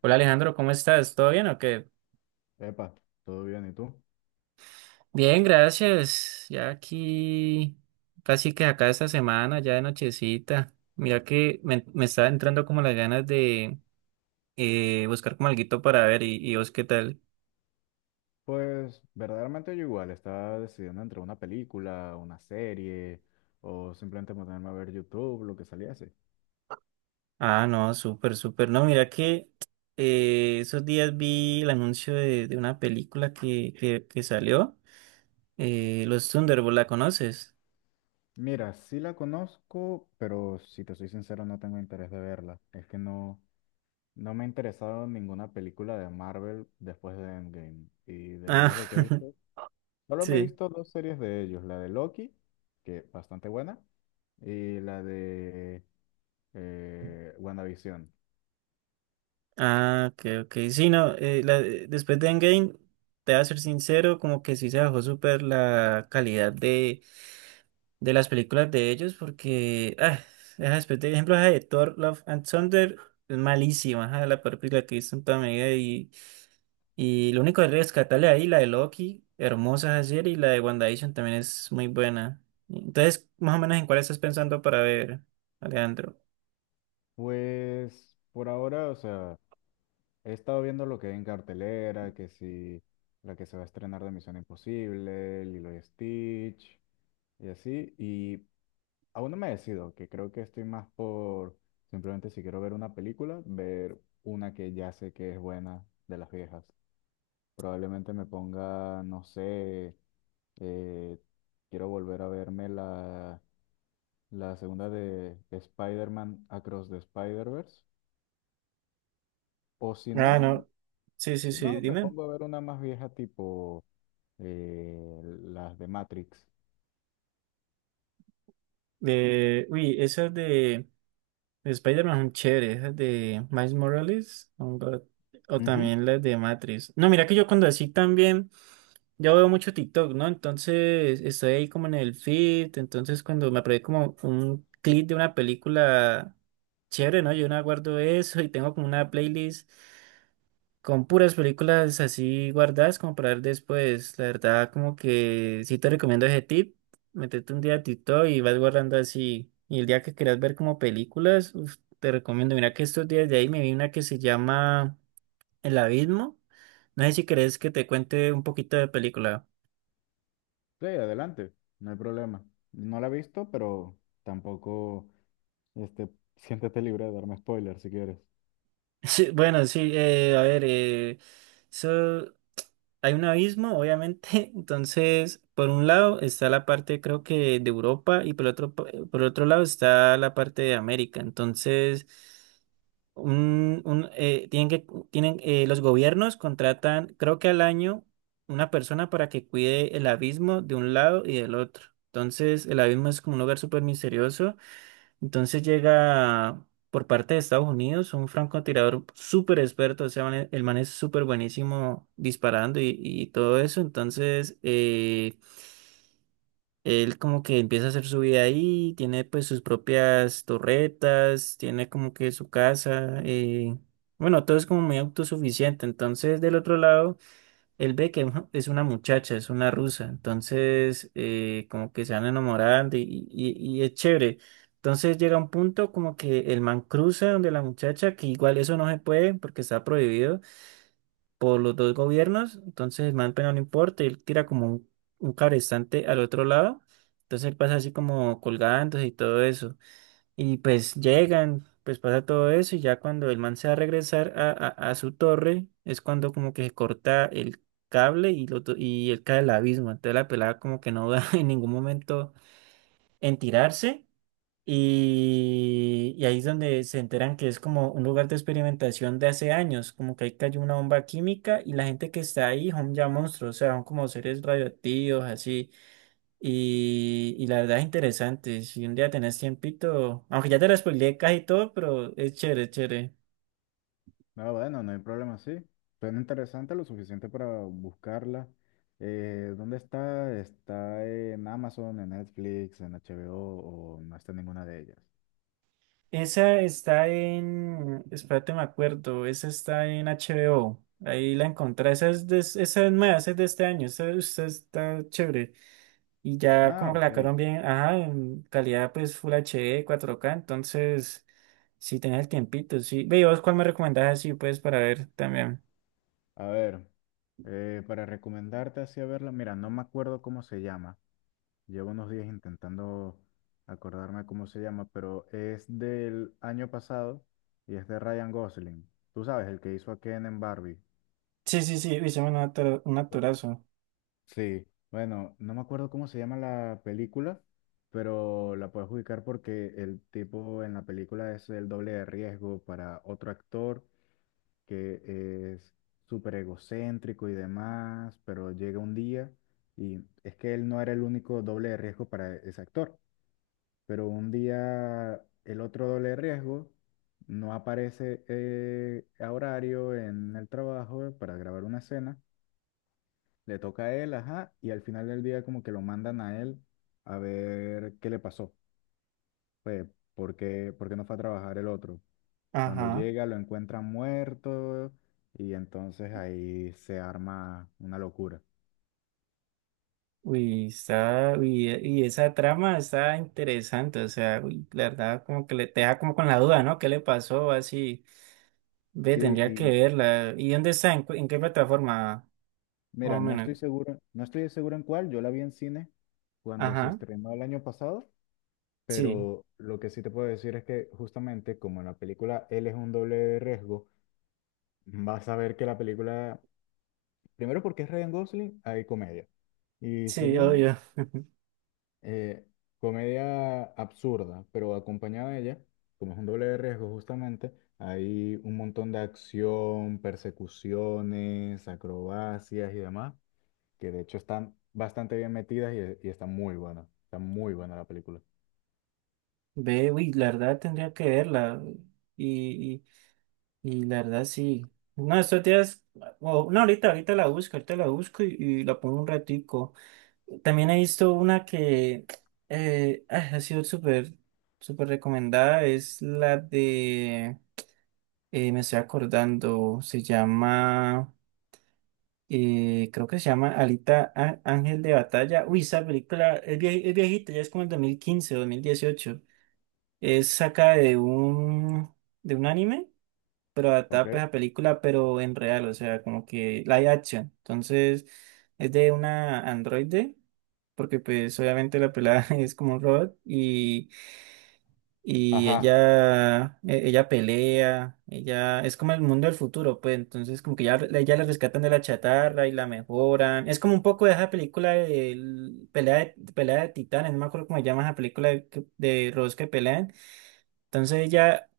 Hola Alejandro, ¿cómo estás? ¿Todo bien o qué? Epa, ¿todo bien? ¿Y tú? Bien, gracias. Ya aquí, casi que acá esta semana, ya de nochecita. Mira que me está entrando como las ganas de buscar como alguito para ver, y vos qué tal. Pues verdaderamente yo igual estaba decidiendo entre una película, una serie o simplemente ponerme a ver YouTube, lo que saliese. Ah, no, súper, súper. No, mira que esos días vi el anuncio de una película que salió, Los Thunderbolts, ¿la conoces? Mira, sí la conozco, pero si te soy sincero no tengo interés de verla. Es que no, no me ha interesado ninguna película de Marvel después de Endgame. Y de Ah, ellos lo que he visto, solo me he Sí. visto dos series de ellos, la de Loki, que bastante buena, y la de WandaVision. Ah, ok, ok. Sí, no, después de Endgame, te voy a ser sincero, como que sí se bajó súper la calidad de las películas de ellos, porque, ah, esa después de ejemplo, ajá, de Thor, Love and Thunder, es malísima, ajá, la peor película que he visto en toda mi vida, y lo único que rescatarle ahí, la de Loki, hermosa esa serie, y la de WandaVision también es muy buena. Entonces, más o menos, ¿en cuál estás pensando para ver, Alejandro? Pues por ahora, o sea, he estado viendo lo que hay en cartelera, que si la que se va a estrenar de Misión Imposible, Lilo y Stitch, y así, y aún no me decido, que creo que estoy más por simplemente si quiero ver una película, ver una que ya sé que es buena de las viejas. Probablemente me ponga, no sé, eh, quiero volver a verme la segunda de Spider-Man Across the Spider-Verse. O si Ah, no, no. Sí, sí, Si sí, no, me dime. pongo a ver una más vieja tipo las de Matrix. Uy, esas de Spider-Man son chéveres, esas de Miles Morales son God, o Ujú. también las de Matrix. No, mira que yo cuando así también, yo veo mucho TikTok, ¿no? Entonces estoy ahí como en el feed, entonces cuando me aparece como un clip de una película chévere, ¿no? Yo no guardo eso y tengo como una playlist con puras películas así guardadas como para ver después. La verdad, como que sí te recomiendo ese tip. Métete un día a TikTok y vas guardando así. Y el día que quieras ver como películas, uf, te recomiendo. Mira que estos días de ahí me vi una que se llama El Abismo. No sé si querés que te cuente un poquito de película. Sí, adelante, no hay problema. No la he visto, pero tampoco, este, siéntete libre de darme spoilers si quieres. Sí, bueno, sí, a ver, eso, hay un abismo, obviamente, entonces, por un lado está la parte, creo que, de Europa, y por otro, por otro lado está la parte de América. Entonces, tienen, los gobiernos contratan, creo que al año, una persona para que cuide el abismo de un lado y del otro. Entonces, el abismo es como un lugar súper misterioso. Entonces llega por parte de Estados Unidos un francotirador súper experto, o sea, el man es súper buenísimo disparando, y todo eso. Entonces, él como que empieza a hacer su vida ahí, tiene pues sus propias torretas, tiene como que su casa, bueno, todo es como muy autosuficiente. Entonces, del otro lado, El Beckham, ¿no? Es una muchacha, es una rusa. Entonces como que se van enamorando, y- y es chévere. Entonces llega un punto como que el man cruza donde la muchacha, que igual eso no se puede porque está prohibido por los dos gobiernos. Entonces el man pero no importa, él tira como un cabrestante al otro lado, entonces él pasa así como colgándose y todo eso. Y pues llegan, pues pasa todo eso, y ya cuando el man se va a regresar a su torre es cuando como que se corta el cable, y él cae al abismo. Entonces la pelada como que no da en ningún momento en tirarse, y ahí es donde se enteran que es como un lugar de experimentación de hace años, como que ahí cayó una bomba química y la gente que está ahí son ya monstruos, o sea, son como seres radioactivos así. Y la verdad es interesante. Si un día tenés tiempito, aunque ya te lo spoileé casi todo, pero es chévere, es chévere. No, bueno, no hay problema, sí. Suena interesante lo suficiente para buscarla. ¿Dónde está? ¿Está en Amazon, en Netflix, en HBO o no está en ninguna de ellas? Esa está en, espérate, me acuerdo. Esa está en HBO. Ahí la encontré. Esa es, esa es nueva, esa es de este año. Esa está chévere. Y ya Ah, como que la ok. sacaron bien. Ajá, en calidad pues Full HD, 4K. Entonces, si tenés el tiempito, sí. Ve, ¿y vos cuál me recomendás así, pues, para ver también? A ver, para recomendarte así a verla, mira, no me acuerdo cómo se llama. Llevo unos días intentando acordarme cómo se llama, pero es del año pasado y es de Ryan Gosling. Tú sabes, el que hizo a Ken en Barbie. Sí, sí, sí. Hicimos un un Bu- actorazo. Sí, bueno, no me acuerdo cómo se llama la película, pero la puedes ubicar porque el tipo en la película es el doble de riesgo para otro actor que es súper egocéntrico y demás, pero llega un día y es que él no era el único doble de riesgo para ese actor. Pero un día el otro doble riesgo no aparece a horario en el trabajo para grabar una escena, le toca a él, ajá, y al final del día como que lo mandan a él a ver qué le pasó, pues, ¿por qué no fue a trabajar el otro? Cuando Ajá. llega lo encuentran muerto y entonces ahí se arma una locura. Uy, está, uy, y esa trama está interesante, o sea, uy, la verdad como que le te deja como con la duda, ¿no? ¿Qué le pasó? Así, ve, Sí, tendría que y verla. ¿Y dónde está? ¿En qué plataforma? Más mira, o no menos. estoy seguro, no estoy seguro en cuál, yo la vi en cine cuando se Ajá, estrenó el año pasado. sí, Pero lo que sí te puedo decir es que justamente como en la película él es un doble de riesgo, vas a ver que la película, primero porque es Ryan Gosling, hay comedia. Y sí, segundo, obvio. eh, comedia absurda, pero acompañada de ella, como es un doble de riesgo justamente, hay un montón de acción, persecuciones, acrobacias y demás, que de hecho están bastante bien metidas y están muy buena Está muy buena la película. Ve, uy, la verdad tendría que verla. Y, y la verdad sí. No, estos días, no, ahorita, ahorita la busco, y la pongo un ratico. También he visto una que ha sido súper, súper recomendada. Es me estoy acordando, se llama, creo que se llama Alita, Ángel de Batalla. Uy, esa película es, es viejita, ya es como el dos 2015, 2018. Es de un anime, pero ¿Ok? adaptada pues a película, pero en real, o sea, como que live action. Entonces, es de una androide porque pues obviamente la pelada es como un robot, y, y Ajá. ella, e- ella pelea, ella es como el mundo del futuro, pues entonces como que ya, ya la rescatan de la chatarra y la mejoran. Es como un poco de esa película de pelea pelea de titanes, no me acuerdo cómo se llama esa película de robots que pelean. Entonces ella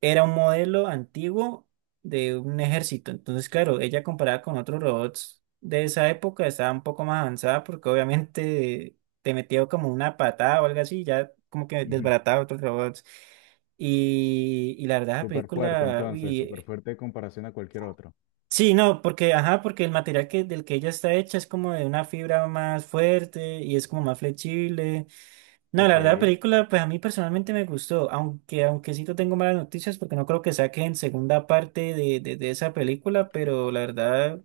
era un modelo antiguo de un ejército. Entonces, claro, ella comparada con otros robots de esa época estaba un poco más avanzada porque obviamente te metía como una patada o algo así, ya como que Ujú. desbarataba a otros robots. Y la verdad, la Súper fuerte, película, entonces, súper uy, fuerte en comparación a cualquier otro. sí, no, porque, ajá, porque el material del que ella está hecha es como de una fibra más fuerte y es como más flexible. No, la Ok, verdad, la película, pues a mí personalmente me gustó, aunque sí te tengo malas noticias porque no creo que saquen segunda parte de esa película, pero la verdad,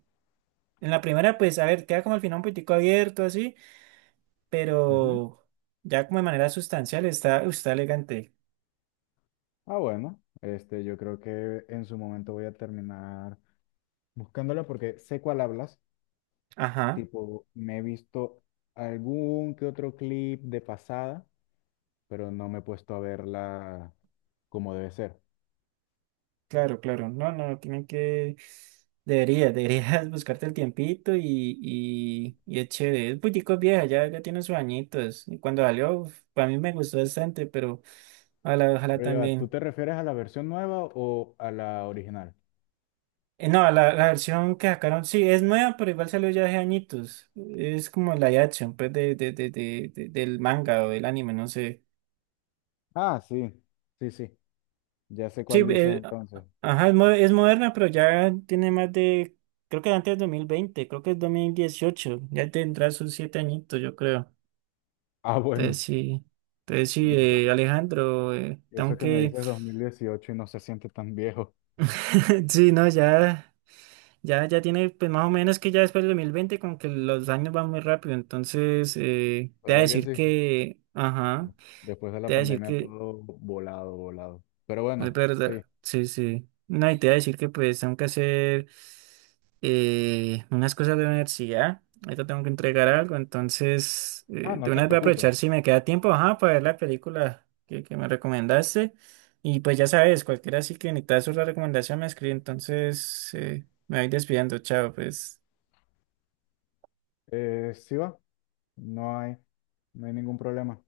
en la primera, pues a ver, queda como al final un poquitico abierto así, ujú. pero ya como de manera sustancial está, está elegante. Ah, bueno, este, yo creo que en su momento voy a terminar buscándolo porque sé cuál hablas. Ajá, Tipo, me he visto algún que otro clip de pasada, pero no me he puesto a verla como debe ser. claro, claro, no, no, deberías buscarte el tiempito, y es chévere, es un poquitico vieja, ya, tiene sus añitos, y cuando salió, uf, para mí me gustó bastante, pero ojalá, ojalá Pero ya, va, ¿tú también. te refieres a la versión nueva o a la original? No, la versión que sacaron, sí, es nueva, pero igual salió ya hace añitos. Es como la live action, pues, del manga o del anime, no sé. Ah, sí, sí, sí. Ya sé Sí, cuál dices entonces. ajá, es moderna, pero ya tiene más creo que antes de 2020, creo que es 2018, ya tendrá sus 7 añitos, yo creo. Ah, Entonces bueno. sí, entonces sí, Eso. Alejandro, Y tengo eso que me que, dices 2018 y no se siente tan viejo. sí, no, ya. Ya tiene, pues más o menos que ya después del 2020 como que los años van muy rápido. Entonces, ¿Verdad que sí? Después de te la voy a decir pandemia que, todo volado, volado. Pero es bueno, sí. verdad, sí, sí. No, y te voy a decir que pues tengo que hacer unas cosas de la universidad. Ahorita tengo que entregar algo, entonces, Ah, de no te una vez voy a preocupes. aprovechar si me queda tiempo, ajá, para ver la película que me recomendaste. Y pues ya sabes, cualquiera así que necesitas una recomendación me escribe, entonces, me voy despidiendo, chao, pues. Sí va. No hay, no hay ningún problema.